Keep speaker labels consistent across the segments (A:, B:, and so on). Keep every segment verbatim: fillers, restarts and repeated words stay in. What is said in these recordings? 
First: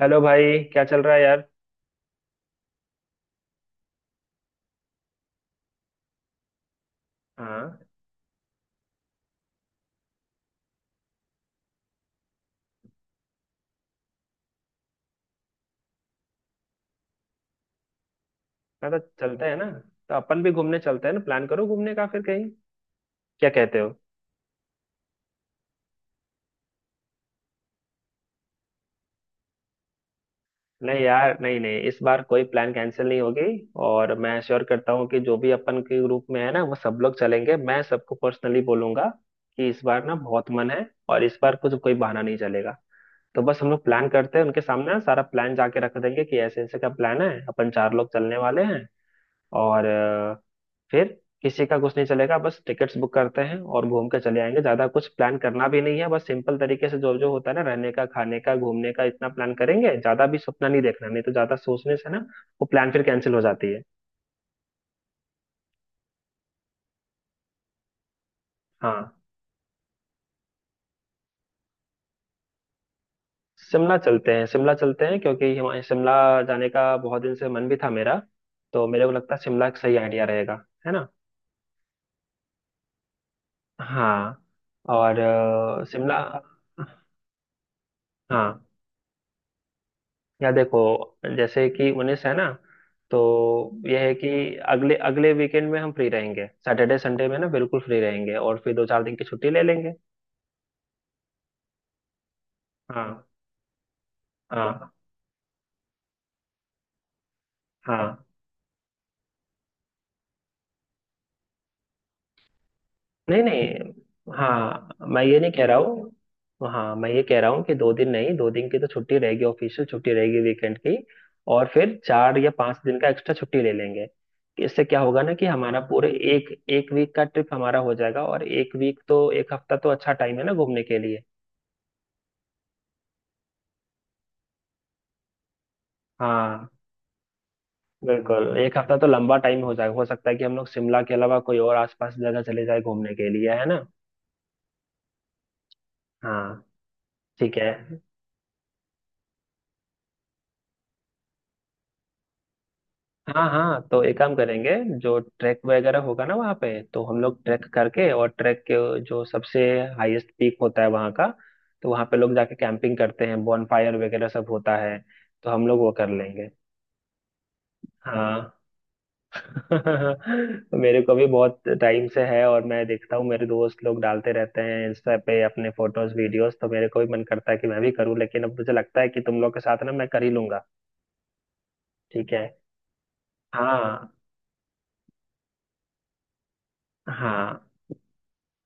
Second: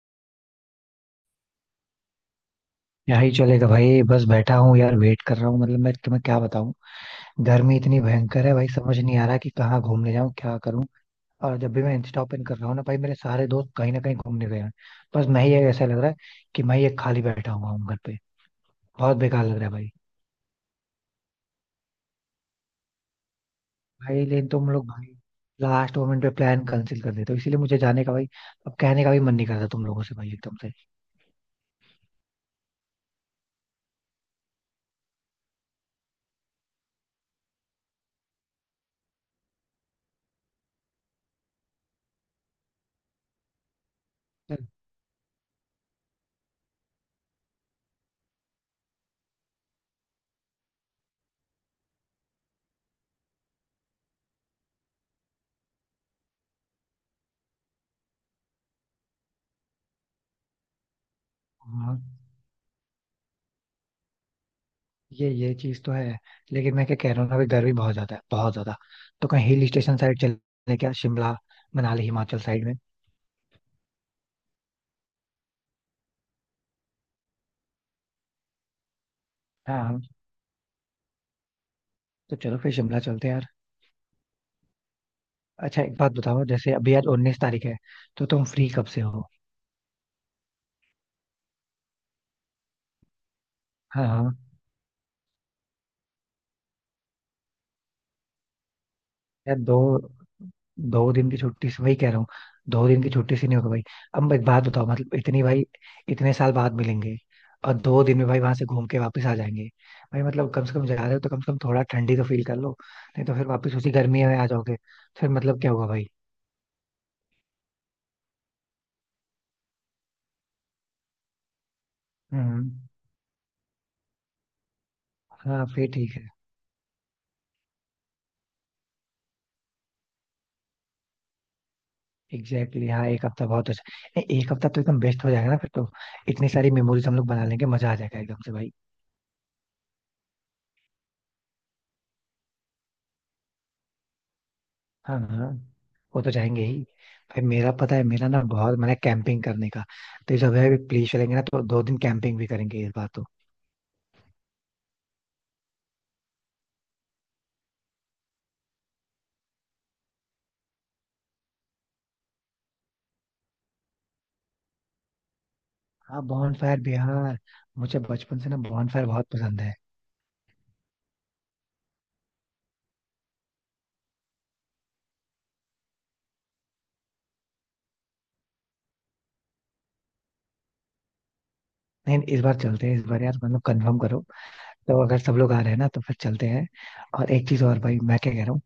A: Hello भाई, क्या चल रहा है यार।
B: यही चलेगा भाई, बस बैठा हूँ यार, वेट कर रहा हूँ। मतलब मैं तुम्हें क्या बताऊँ। गर्मी
A: हाँ।
B: इतनी भयंकर है भाई, समझ नहीं आ रहा कि कहाँ घूमने जाऊँ, क्या करूँ। और जब भी मैं इंस्टा ओपन कर रहा हूँ ना भाई, मेरे सारे दोस्त कहीं ना कहीं घूमने गए हैं। बस मैं ही ऐसा लग रहा है कि मैं ये खाली बैठा हुआ हूँ घर पे।
A: मैं तो
B: बहुत
A: चलते
B: बेकार
A: हैं
B: लग रहा
A: ना,
B: है भाई।
A: तो अपन भी घूमने चलते हैं ना। प्लान करो घूमने का फिर कहीं। क्या कहते हो।
B: भाई लेकिन तुम लोग भाई लास्ट मोमेंट पे प्लान कैंसिल कर देते हो, इसीलिए मुझे जाने का भाई अब कहने का भी मन नहीं करता तुम लोगों से भाई एकदम से।
A: नहीं यार, नहीं नहीं, इस बार कोई प्लान कैंसिल नहीं होगी। और मैं श्योर करता हूँ कि जो भी अपन के ग्रुप में है ना वो सब लोग चलेंगे, मैं सबको पर्सनली बोलूंगा कि इस बार ना बहुत मन है और इस बार कुछ कोई बहाना नहीं चलेगा। तो बस हम लोग प्लान करते हैं, उनके सामने ना सारा प्लान जाके रख देंगे कि ऐसे ऐसे का प्लान है, अपन चार लोग चलने वाले हैं और फिर किसी का कुछ नहीं चलेगा। बस टिकट्स बुक करते हैं और घूम के चले आएंगे, ज्यादा कुछ प्लान करना भी नहीं है। बस सिंपल तरीके से जो जो होता है ना, रहने का, खाने का, घूमने का, इतना प्लान करेंगे। ज्यादा भी सपना नहीं देखना, नहीं तो ज्यादा सोचने
B: हाँ,
A: से ना वो प्लान फिर कैंसिल हो जाती है।
B: ये ये चीज तो है। लेकिन मैं क्या कह रहा हूँ ना, अभी गर्मी बहुत ज्यादा है, बहुत ज्यादा।
A: हाँ।
B: तो कहीं हिल स्टेशन साइड चले क्या? शिमला, मनाली, हिमाचल साइड में।
A: शिमला चलते हैं, शिमला चलते हैं क्योंकि हिमा- शिमला जाने का बहुत दिन से मन भी था मेरा। तो मेरे को लगता है शिमला एक
B: हाँ
A: सही
B: हम।
A: आइडिया रहेगा, है ना।
B: तो चलो फिर शिमला चलते हैं यार।
A: हाँ। और
B: अच्छा
A: अ,
B: एक बात
A: शिमला।
B: बताओ, जैसे अभी आज उन्नीस तारीख है, तो तुम
A: हाँ।
B: फ्री कब से हो?
A: या देखो, जैसे कि उन्नीस है ना, तो यह
B: हाँ
A: है कि
B: हाँ।
A: अगले अगले वीकेंड में हम फ्री रहेंगे, सैटरडे संडे में ना बिल्कुल फ्री रहेंगे। और फिर दो चार दिन की छुट्टी
B: यार
A: ले
B: दो
A: लेंगे।
B: दो दिन की छुट्टी से वही कह रहा हूँ, दो दिन की
A: हाँ
B: छुट्टी से नहीं होगा भाई। अब एक बात बताओ,
A: हाँ
B: मतलब इतनी भाई, इतने साल बाद मिलेंगे और दो दिन
A: हाँ।
B: में भाई वहां से घूम के वापस आ जाएंगे? भाई मतलब कम से कम जा रहे हो तो कम से कम थोड़ा ठंडी तो फील कर लो, नहीं तो
A: नहीं
B: फिर वापस उसी गर्मी
A: नहीं,
B: में आ जाओगे।
A: हाँ मैं
B: फिर
A: ये नहीं
B: मतलब
A: कह
B: क्या
A: रहा
B: होगा भाई।
A: हूँ, हाँ मैं ये कह रहा हूँ कि दो दिन नहीं, दो दिन की तो छुट्टी रहेगी, ऑफिशियल छुट्टी रहेगी वीकेंड की। और फिर चार या
B: हम्म।
A: पांच दिन का एक्स्ट्रा छुट्टी ले लेंगे। इससे क्या होगा ना कि
B: हाँ
A: हमारा
B: फिर
A: पूरे
B: ठीक है।
A: एक एक वीक का ट्रिप हमारा हो जाएगा। और एक वीक तो, एक हफ्ता तो अच्छा टाइम है ना घूमने के लिए।
B: एग्जैक्टली exactly, हाँ एक हफ्ता बहुत अच्छा। नहीं, एक हफ्ता तो एकदम बेस्ट हो जाएगा ना फिर तो। इतनी
A: हाँ।
B: सारी मेमोरीज हम लोग बना लेंगे, मजा आ जाएगा एकदम से
A: बिल्कुल,
B: भाई।
A: एक हफ्ता तो लंबा टाइम हो जाए। हो सकता है कि हम लोग शिमला के अलावा कोई और आसपास जगह चले जाए घूमने के लिए, है ना।
B: हाँ हाँ, वो तो
A: हाँ।
B: जाएंगे ही। भाई
A: ठीक है।
B: मेरा पता है, मेरा ना बहुत मन है कैंपिंग करने का। तो जब है प्लीज चलेंगे ना, तो दो दिन कैंपिंग भी करेंगे इस बार तो।
A: हाँ हाँ, तो एक काम करेंगे, जो ट्रैक वगैरह होगा ना वहाँ पे, तो हम लोग ट्रैक करके और ट्रैक के जो सबसे हाईएस्ट पीक होता है वहाँ का, तो वहाँ पे लोग जाके कैंपिंग करते हैं, बॉनफायर वगैरह सब होता है, तो हम लोग वो कर
B: हाँ,
A: लेंगे।
B: बॉनफायर बिहार, मुझे बचपन से ना
A: हाँ।
B: बॉनफायर बहुत पसंद है।
A: मेरे को भी बहुत टाइम से है और मैं देखता हूँ मेरे दोस्त लोग डालते रहते हैं इंस्टा पे अपने फोटोज वीडियोस, तो मेरे को भी मन करता है कि मैं भी करूँ। लेकिन अब मुझे लगता है कि तुम लोग के साथ ना मैं कर ही लूंगा।
B: नहीं,
A: ठीक
B: इस
A: है।
B: बार चलते हैं इस बार यार, मतलब कंफर्म
A: हाँ
B: करो। तो अगर सब लोग आ रहे हैं ना तो फिर चलते हैं। और एक
A: हाँ
B: चीज और भाई, मैं क्या कह रहा हूँ,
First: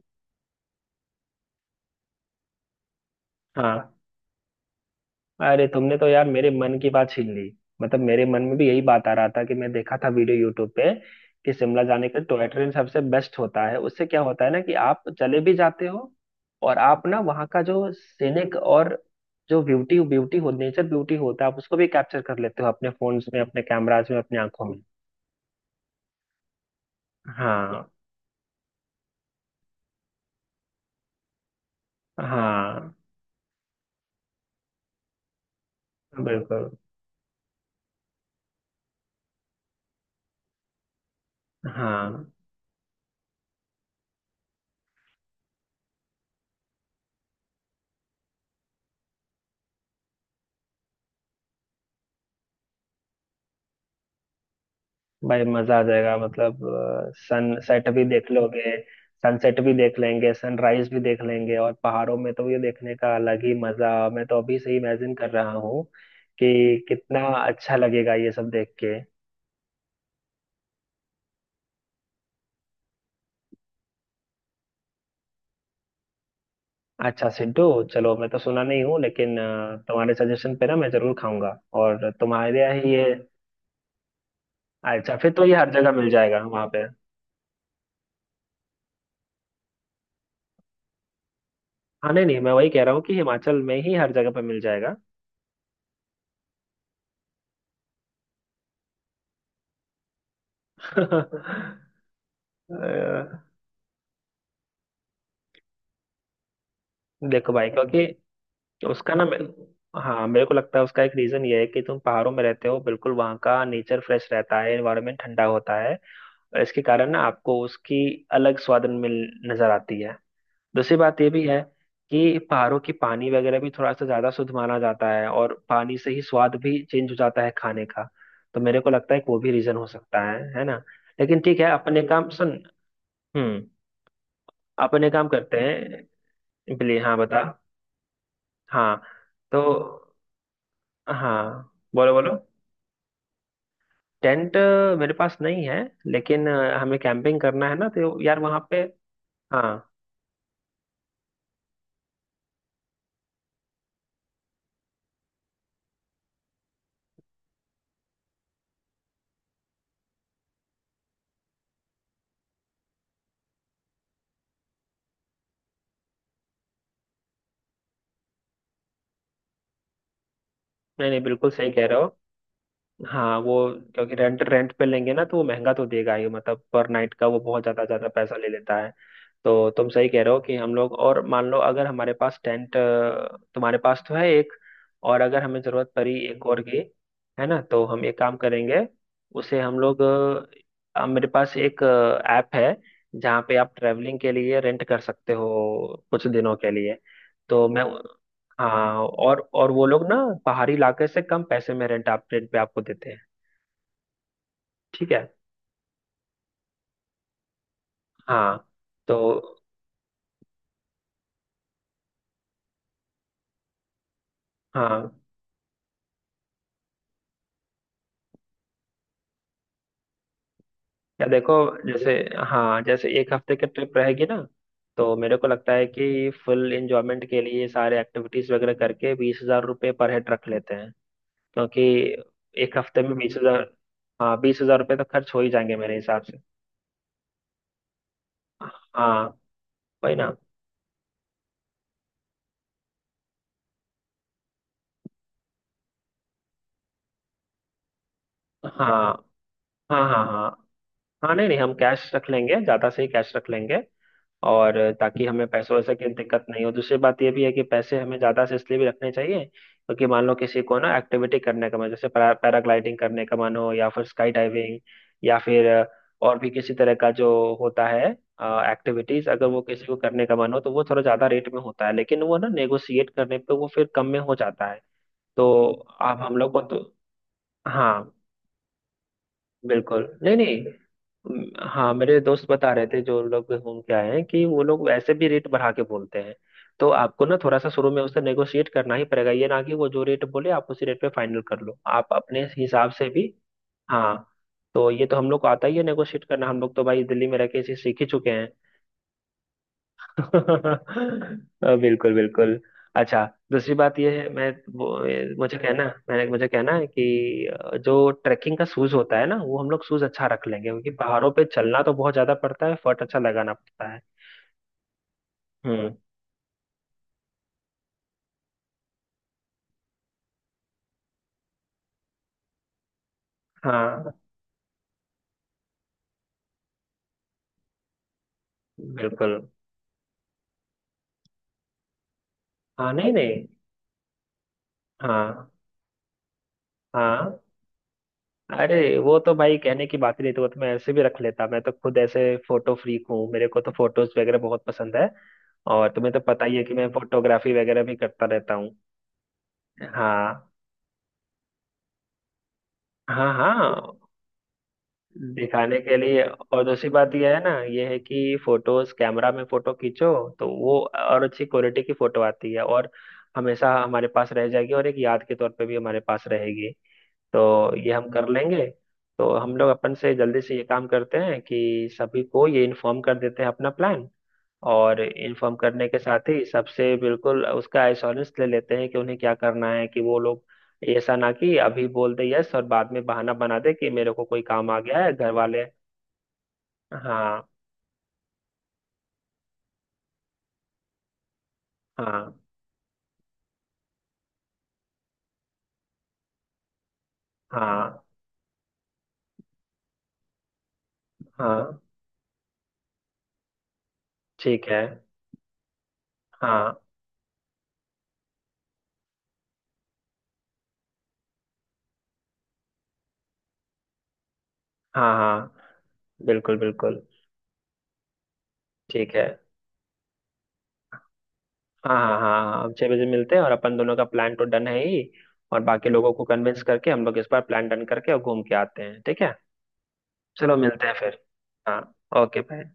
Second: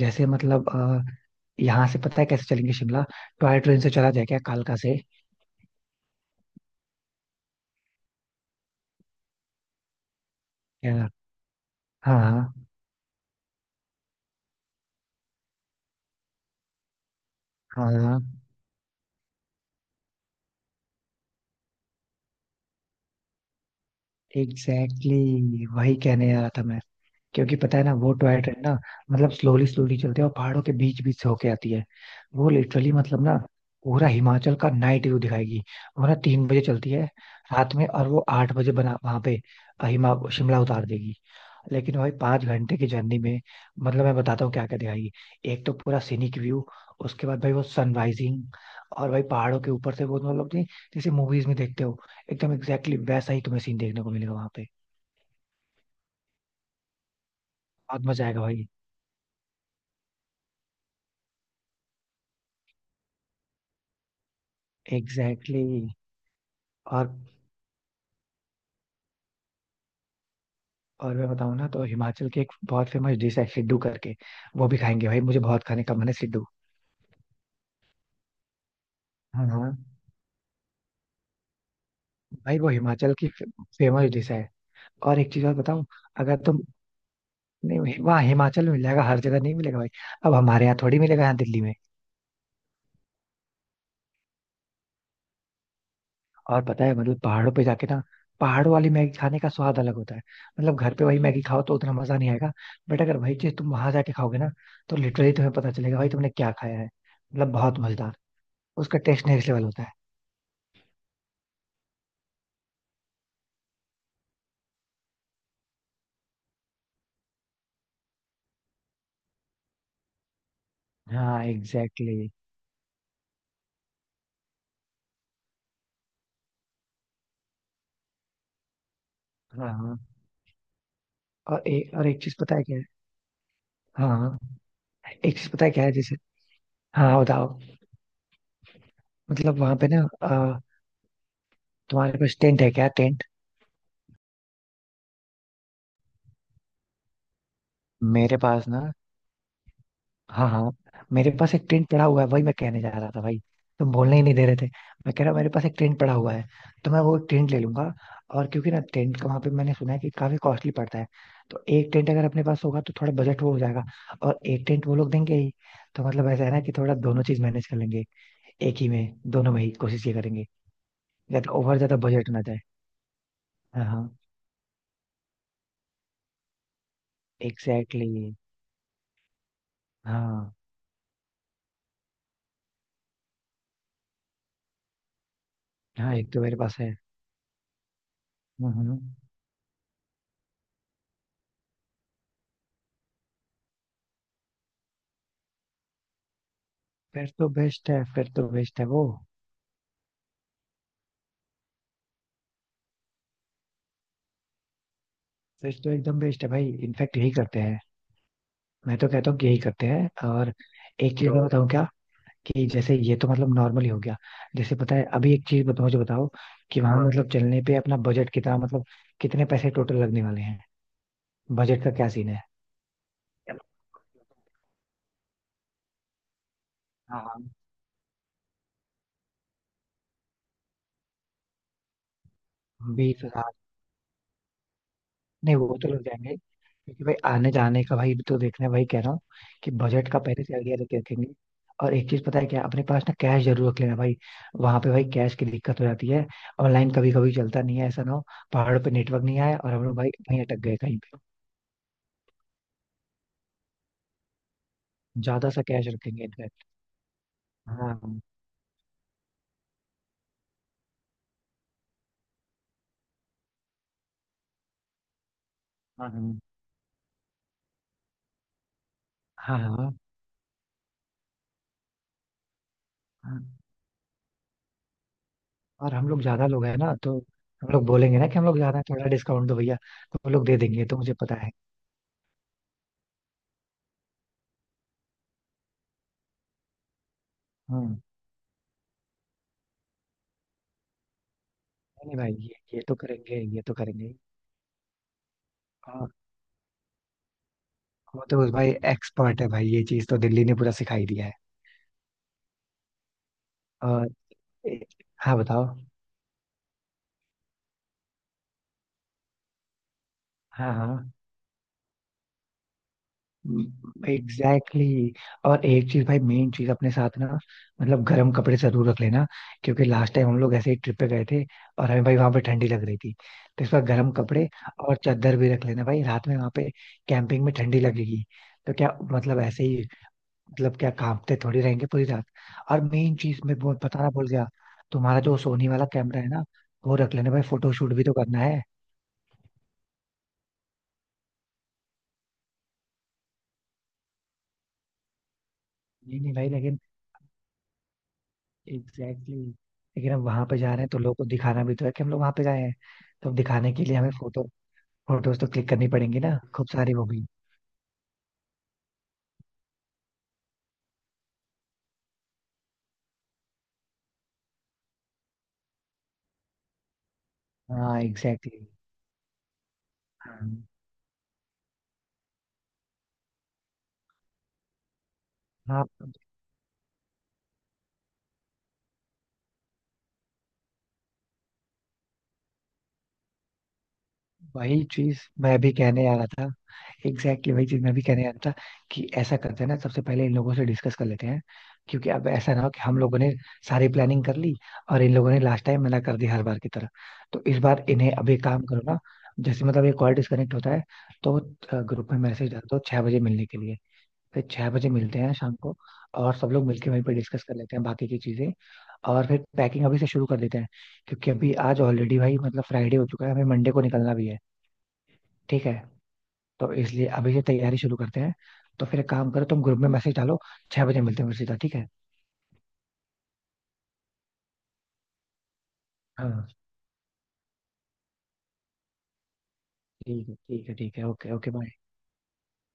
B: जैसे मतलब अ, यहाँ से पता है कैसे चलेंगे शिमला? टॉय ट्रेन से
A: हाँ।
B: चला जाए क्या, कालका से?
A: अरे तुमने तो यार मेरे मन की बात छीन ली। मतलब मेरे मन में भी यही बात आ रहा था कि मैं देखा था वीडियो यूट्यूब पे
B: क्या?
A: कि शिमला जाने का टॉय
B: हाँ
A: ट्रेन सबसे बेस्ट होता है। उससे क्या होता है ना कि आप चले भी जाते हो, और आप ना वहाँ का जो
B: हाँ हाँ।
A: सीनिक और जो ब्यूटी ब्यूटी हो, नेचर ब्यूटी होता है, आप उसको भी कैप्चर कर लेते हो अपने फोन्स में, अपने कैमराज में, अपनी आंखों में।
B: एग्जैक्टली exactly, वही कहने आ रहा था मैं। क्योंकि पता है
A: हाँ
B: ना वो टॉय ट्रेन ना, मतलब स्लोली स्लोली चलती है और पहाड़ों के बीच बीच से होके आती है। वो लिटरली
A: हाँ,
B: मतलब ना पूरा हिमाचल का नाइट व्यू दिखाएगी। वो ना तीन बजे
A: बिल्कुल।
B: चलती है रात में, और वो आठ बजे बना वहां पे हिमा शिमला उतार देगी। लेकिन भाई
A: हाँ
B: पांच घंटे की जर्नी में मतलब मैं बताता हूँ क्या क्या दिखाएगी। एक तो पूरा सीनिक व्यू, उसके बाद भाई वो सनराइजिंग, और भाई पहाड़ों के ऊपर से वो तो मतलब नहीं, जैसे मूवीज में देखते हो एकदम एग्जैक्टली वैसा ही तुम्हें सीन देखने को मिलेगा वहां पे।
A: भाई, मजा आ जाएगा मतलब। सनसेट
B: बहुत
A: भी
B: मजा
A: देख
B: आएगा भाई।
A: लोगे। सनसेट भी देख लेंगे, सनराइज भी देख लेंगे, और पहाड़ों में तो ये देखने का अलग ही मजा। मैं तो अभी से ही इमेजिन कर रहा
B: एग्जैक्टली।
A: हूँ कि
B: और
A: कितना अच्छा लगेगा ये सब देख के।
B: और मैं बताऊँ ना, तो हिमाचल की एक बहुत फेमस डिश है सिड्डू करके। वो भी खाएंगे भाई, मुझे बहुत खाने का मन है सिड्डू।
A: अच्छा सिद्धू। चलो, मैं तो सुना नहीं हूँ लेकिन
B: हाँ हाँ,
A: अ, तुम्हारे सजेशन पे ना मैं जरूर खाऊंगा, और
B: भाई
A: तुम्हारे
B: वो
A: यहाँ ही ये।
B: हिमाचल की फेमस डिश है।
A: अच्छा,
B: और
A: फिर
B: एक
A: तो
B: चीज और
A: ये हर
B: बताऊं,
A: जगह मिल
B: अगर
A: जाएगा
B: तुम,
A: वहां पे।
B: नहीं वहाँ हिमाचल में मिल जाएगा, हर जगह नहीं मिलेगा भाई। अब हमारे यहाँ थोड़ी मिलेगा यहाँ दिल्ली में।
A: हाँ नहीं नहीं, मैं वही कह रहा हूँ कि हिमाचल में ही हर जगह पे मिल जाएगा।
B: और पता है मतलब पहाड़ों पे जाके ना पहाड़ों वाली मैगी खाने का स्वाद अलग होता है। मतलब घर पे वही मैगी खाओ तो उतना मजा नहीं आएगा। बट अगर वही
A: अ,
B: चीज तुम वहां जाके खाओगे ना, तो लिटरली तुम्हें पता चलेगा भाई तुमने क्या खाया है, मतलब
A: देखो भाई,
B: बहुत मजेदार।
A: क्योंकि
B: उसका
A: उसका ना,
B: टेस्ट
A: मेरे,
B: नेक्स्ट लेवल होता है।
A: हाँ मेरे को लगता है उसका एक रीजन ये है कि तुम पहाड़ों में रहते हो बिल्कुल, वहाँ का नेचर फ्रेश रहता है, एनवायरनमेंट ठंडा होता है, और इसके कारण ना आपको उसकी अलग स्वाद मिल नजर आती है। दूसरी बात ये
B: हाँ
A: भी है
B: एग्जैक्टली exactly.
A: कि पहाड़ों की पानी वगैरह भी थोड़ा सा ज्यादा शुद्ध माना जाता है, और पानी से ही स्वाद भी चेंज हो जाता है खाने का। तो मेरे को लगता है कि वो भी
B: हाँ
A: रीजन हो
B: हाँ।
A: सकता है है ना। लेकिन ठीक
B: और,
A: है,
B: ए,
A: अपने
B: और एक
A: काम
B: चीज
A: सुन।
B: पता है क्या है।
A: हम्म।
B: हाँ हाँ।
A: अपने काम
B: एक चीज
A: करते
B: पता है क्या है, जैसे,
A: हैं। बिल्ली हाँ
B: हाँ
A: बता।
B: बताओ।
A: हाँ।
B: मतलब
A: तो,
B: वहां पे ना अ,
A: हाँ बोलो
B: तुम्हारे पास
A: बोलो।
B: टेंट है क्या, टेंट?
A: टेंट, अ, मेरे पास नहीं है, लेकिन अ, हमें कैंपिंग करना है ना, तो
B: मेरे
A: यार वहाँ
B: पास
A: पे।
B: ना,
A: हाँ।
B: हाँ हाँ, मेरे पास एक टेंट पड़ा हुआ है, वही मैं कहने जा रहा था भाई, तुम बोलने ही नहीं दे रहे थे। मैं कह रहा हूँ मेरे पास एक टेंट पड़ा हुआ है, तो मैं वो टेंट ले लूंगा। और क्योंकि ना टेंट का वहां पे मैंने सुना है कि काफी कॉस्टली पड़ता है, तो एक टेंट अगर अपने पास होगा तो थोड़ा बजट वो हो जाएगा। और एक टेंट वो लोग देंगे ही, तो मतलब ऐसा है ना कि थोड़ा दोनों चीज मैनेज कर लेंगे, एक ही में, दोनों में ही कोशिश ये करेंगे
A: नहीं नहीं, बिल्कुल
B: ज्यादा
A: सही
B: ओवर
A: कह
B: ज्यादा
A: रहे हो।
B: बजट ना जाए।
A: हाँ वो,
B: हाँ
A: क्योंकि
B: हाँ।
A: रेंट रेंट पे लेंगे ना, तो वो महंगा तो देगा ही मतलब, पर नाइट का वो बहुत ज्यादा
B: एग्जैक्टली
A: ज्यादा
B: exactly.
A: पैसा ले लेता है। तो तुम सही कह रहे हो
B: हाँ
A: कि हम लोग, और मान लो अगर हमारे पास टेंट, तुम्हारे पास तो है एक, और अगर हमें जरूरत
B: हाँ,
A: पड़ी
B: एक तो
A: एक
B: मेरे
A: और
B: पास
A: की,
B: है।
A: है ना, तो हम एक काम
B: हम्म
A: करेंगे।
B: हम्म।
A: उसे हम लोग, अ, मेरे पास एक ऐप है जहाँ पे आप ट्रैवलिंग के लिए रेंट कर सकते हो कुछ दिनों के लिए।
B: फिर तो
A: तो मैं,
B: बेस्ट है, फिर तो बेस्ट है
A: हाँ,
B: वो।
A: और और वो लोग ना पहाड़ी इलाके से कम पैसे में रेंट आप रेंट पे आपको देते हैं। ठीक है।
B: फिर तो एकदम बेस्ट है भाई, इनफैक्ट यही करते हैं।
A: हाँ।
B: मैं तो
A: तो,
B: कहता हूँ कि यही करते हैं। और एक चीज मैं बताऊँ क्या, कि जैसे ये तो मतलब नॉर्मल ही हो गया, जैसे पता है
A: हाँ
B: अभी एक चीज बताओ, मुझे बताओ कि वहां, हाँ मतलब चलने पे अपना बजट कितना, मतलब कितने पैसे टोटल लगने वाले हैं?
A: या देखो,
B: बजट का क्या
A: जैसे,
B: सीन है?
A: हाँ जैसे एक हफ्ते की ट्रिप रहेगी ना, तो मेरे को लगता है कि फुल एंजॉयमेंट के
B: हाँ
A: लिए सारे एक्टिविटीज वगैरह करके बीस हजार रुपये पर हेड रख लेते हैं। क्योंकि एक हफ्ते में
B: बीस।
A: बीस हजार, हाँ बीस हजार रुपये तो खर्च हो ही
B: नहीं
A: जाएंगे
B: वो तो
A: मेरे
B: लग
A: हिसाब
B: जाएंगे,
A: से।
B: क्योंकि भाई आने जाने का भाई तो देखना है, वही कह रहा हूँ
A: हाँ
B: कि बजट
A: वही
B: का
A: ना।
B: पहले से आइडिया लेके रखेंगे। और एक चीज पता है क्या, अपने पास ना कैश जरूर रख लेना भाई। वहां पे भाई कैश की दिक्कत हो जाती है, ऑनलाइन कभी कभी चलता नहीं है। ऐसा ना हो पहाड़ों पे नेटवर्क
A: हाँ
B: नहीं आया और हम लोग
A: हाँ
B: भाई
A: हाँ
B: वहीं
A: हाँ।
B: अटक गए कहीं पे।
A: हाँ नहीं नहीं, हम कैश रख लेंगे, ज्यादा से ही कैश रख लेंगे। और ताकि हमें
B: ज्यादा सा
A: पैसों
B: कैश
A: वैसे की
B: रखेंगे
A: दिक्कत
B: इनफैक्ट।
A: नहीं हो। दूसरी बात ये भी है कि पैसे हमें
B: हाँ
A: ज्यादा से इसलिए भी रखने चाहिए क्योंकि मान लो किसी को ना एक्टिविटी करने का मन, जैसे पैरा पैराग्लाइडिंग करने का मन हो या फिर स्काई डाइविंग या फिर अ,
B: हाँ
A: और
B: हाँ
A: भी किसी तरह का जो होता है एक्टिविटीज, अगर
B: हाँ
A: वो किसी
B: हाँ,
A: को करने का मन हो तो वो थोड़ा ज्यादा रेट में होता है, लेकिन वो ना नेगोशिएट करने पे
B: हाँ।
A: वो फिर कम में हो जाता है। तो
B: और हम
A: अब
B: लोग
A: हम
B: ज्यादा
A: लोग को
B: लोग हैं
A: तो,
B: ना, तो हम लोग
A: हाँ
B: बोलेंगे ना कि हम लोग ज्यादा हैं, थोड़ा डिस्काउंट दो भैया,
A: बिल्कुल,
B: तो वो
A: नहीं
B: लोग दे
A: नहीं।
B: देंगे, तो मुझे पता
A: हम्म,
B: है।
A: हाँ मेरे दोस्त बता रहे थे जो लोग घूम के आए हैं कि वो लोग वैसे भी रेट बढ़ा के बोलते हैं, तो आपको ना थोड़ा सा शुरू
B: हम्म।
A: में उससे नेगोशिएट करना ही पड़ेगा। ये ना कि वो जो रेट बोले आप उसी रेट पे फाइनल कर लो, आप
B: नहीं भाई,
A: अपने
B: ये ये
A: हिसाब
B: तो
A: से भी।
B: करेंगे, ये तो करेंगे।
A: हाँ, तो ये तो हम लोग को आता ही है
B: हाँ।
A: नेगोशिएट करना, हम लोग तो भाई दिल्ली में रह के इसे सीख ही
B: वो
A: चुके
B: तो
A: हैं।
B: बस भाई एक्सपर्ट है भाई, ये चीज तो दिल्ली ने पूरा सिखाई दिया है।
A: अ, बिल्कुल बिल्कुल। अच्छा, दूसरी बात
B: और
A: यह है, मैं वो ये
B: हाँ
A: मुझे
B: बताओ।
A: कहना, मैंने मुझे कहना है कि अ, जो ट्रैकिंग का शूज होता है ना, वो हम लोग शूज अच्छा रख लेंगे,
B: हाँ
A: क्योंकि
B: हाँ
A: पहाड़ों पे चलना तो बहुत ज्यादा पड़ता है, फट अच्छा लगाना पड़ता है।
B: Exactly exactly. और एक
A: हम्म।
B: चीज भाई, मेन चीज अपने साथ ना मतलब गर्म कपड़े जरूर रख लेना, क्योंकि लास्ट टाइम हम लोग ऐसे ही ट्रिप पे गए थे और हमें भाई वहां पे ठंडी लग रही थी, तो इस बार
A: हाँ।
B: गर्म कपड़े। और चादर भी रख लेना भाई, रात में वहां पे कैंपिंग में ठंडी लगेगी, तो क्या
A: बिल्कुल।
B: मतलब ऐसे ही, मतलब क्या कांपते थोड़ी रहेंगे पूरी रात। और
A: हाँ नहीं
B: मेन चीज
A: नहीं।
B: मैं वो बताना भूल गया, तुम्हारा जो
A: हाँ
B: सोनी वाला कैमरा है ना, वो रख लेना
A: हाँ।
B: भाई, फोटो शूट भी तो करना है।
A: अरे वो तो भाई कहने की बात ही नहीं, तो वो तो मैं ऐसे भी रख लेता, मैं तो खुद ऐसे फोटो फ्रीक हूँ, मेरे को तो फोटोज वगैरह बहुत पसंद है, और तुम्हें तो
B: नहीं नहीं
A: पता
B: भाई
A: ही है कि
B: लेकिन,
A: मैं फोटोग्राफी वगैरह भी करता रहता हूँ।
B: एग्जैक्टली exactly, लेकिन हम वहां
A: हाँ
B: पे जा रहे हैं तो लोगों को दिखाना भी तो है कि हम लोग वहां पे गए हैं। तो
A: हाँ
B: अब दिखाने के लिए
A: हाँ।
B: हमें फोटो फोटोज तो क्लिक
A: दिखाने
B: करनी
A: के
B: पड़ेंगी
A: लिए,
B: ना,
A: और
B: खूब
A: दूसरी
B: सारी वो
A: बात
B: भी।
A: यह है ना, ये है कि फोटोज कैमरा में फोटो खींचो तो वो और अच्छी क्वालिटी की फोटो आती है, और हमेशा हमारे पास रह जाएगी, और एक याद के तौर पे भी हमारे पास रहेगी। तो ये
B: हाँ
A: हम कर
B: एग्जैक्टली
A: लेंगे।
B: exactly.
A: तो हम लोग अपन से जल्दी से ये काम करते हैं कि सभी को ये इन्फॉर्म कर देते हैं अपना प्लान, और इन्फॉर्म
B: हाँ
A: करने के
B: हाँ,
A: साथ ही सबसे बिल्कुल उसका एश्योरेंस ले लेते हैं कि उन्हें क्या करना है, कि वो लोग ऐसा ना कि अभी बोल दे यस और बाद में बहाना बना दे कि मेरे को कोई काम आ
B: वही
A: गया है
B: चीज
A: घर
B: मैं
A: वाले।
B: भी कहने आ रहा था,
A: हाँ
B: एग्जैक्टली वही चीज मैं भी कहने आ रहा था, कि ऐसा करते हैं ना, सबसे पहले इन लोगों से डिस्कस कर लेते हैं। क्योंकि अब
A: हाँ
B: ऐसा ना हो कि हम लोगों ने सारी प्लानिंग कर ली और इन लोगों ने लास्ट टाइम मना कर दिया हर बार की तरह, तो इस बार
A: हाँ
B: इन्हें अभी काम करो ना। जैसे मतलब ये कॉल डिस्कनेक्ट होता है, तो
A: हाँ।
B: ग्रुप में मैसेज डाल दो छह बजे मिलने के लिए, फिर
A: ठीक
B: छह
A: है।
B: बजे मिलते हैं शाम को, और सब लोग
A: हाँ
B: मिलके वहीं पे डिस्कस कर लेते हैं बाकी की चीजें। और फिर पैकिंग अभी से शुरू कर देते हैं, क्योंकि अभी आज ऑलरेडी भाई मतलब फ्राइडे हो चुका है, हमें मंडे को निकलना भी है।
A: हाँ हाँ,
B: ठीक है,
A: बिल्कुल
B: तो
A: बिल्कुल।
B: इसलिए अभी से तैयारी शुरू करते हैं। तो फिर एक
A: ठीक है।
B: काम करो, तुम ग्रुप में मैसेज डालो, छह बजे मिलते हैं फिर सीधा, ठीक है?
A: हाँ हाँ हाँ हाँ, हम छह बजे मिलते हैं और अपन दोनों का प्लान तो डन है ही, और बाकी लोगों को
B: हाँ
A: कन्विंस करके हम लोग इस बार प्लान डन करके और घूम के आते हैं, ठीक है।
B: ठीक है,
A: चलो
B: ठीक है
A: मिलते हैं
B: ठीक है,
A: फिर।
B: Okay okay.
A: हाँ। Okay bye.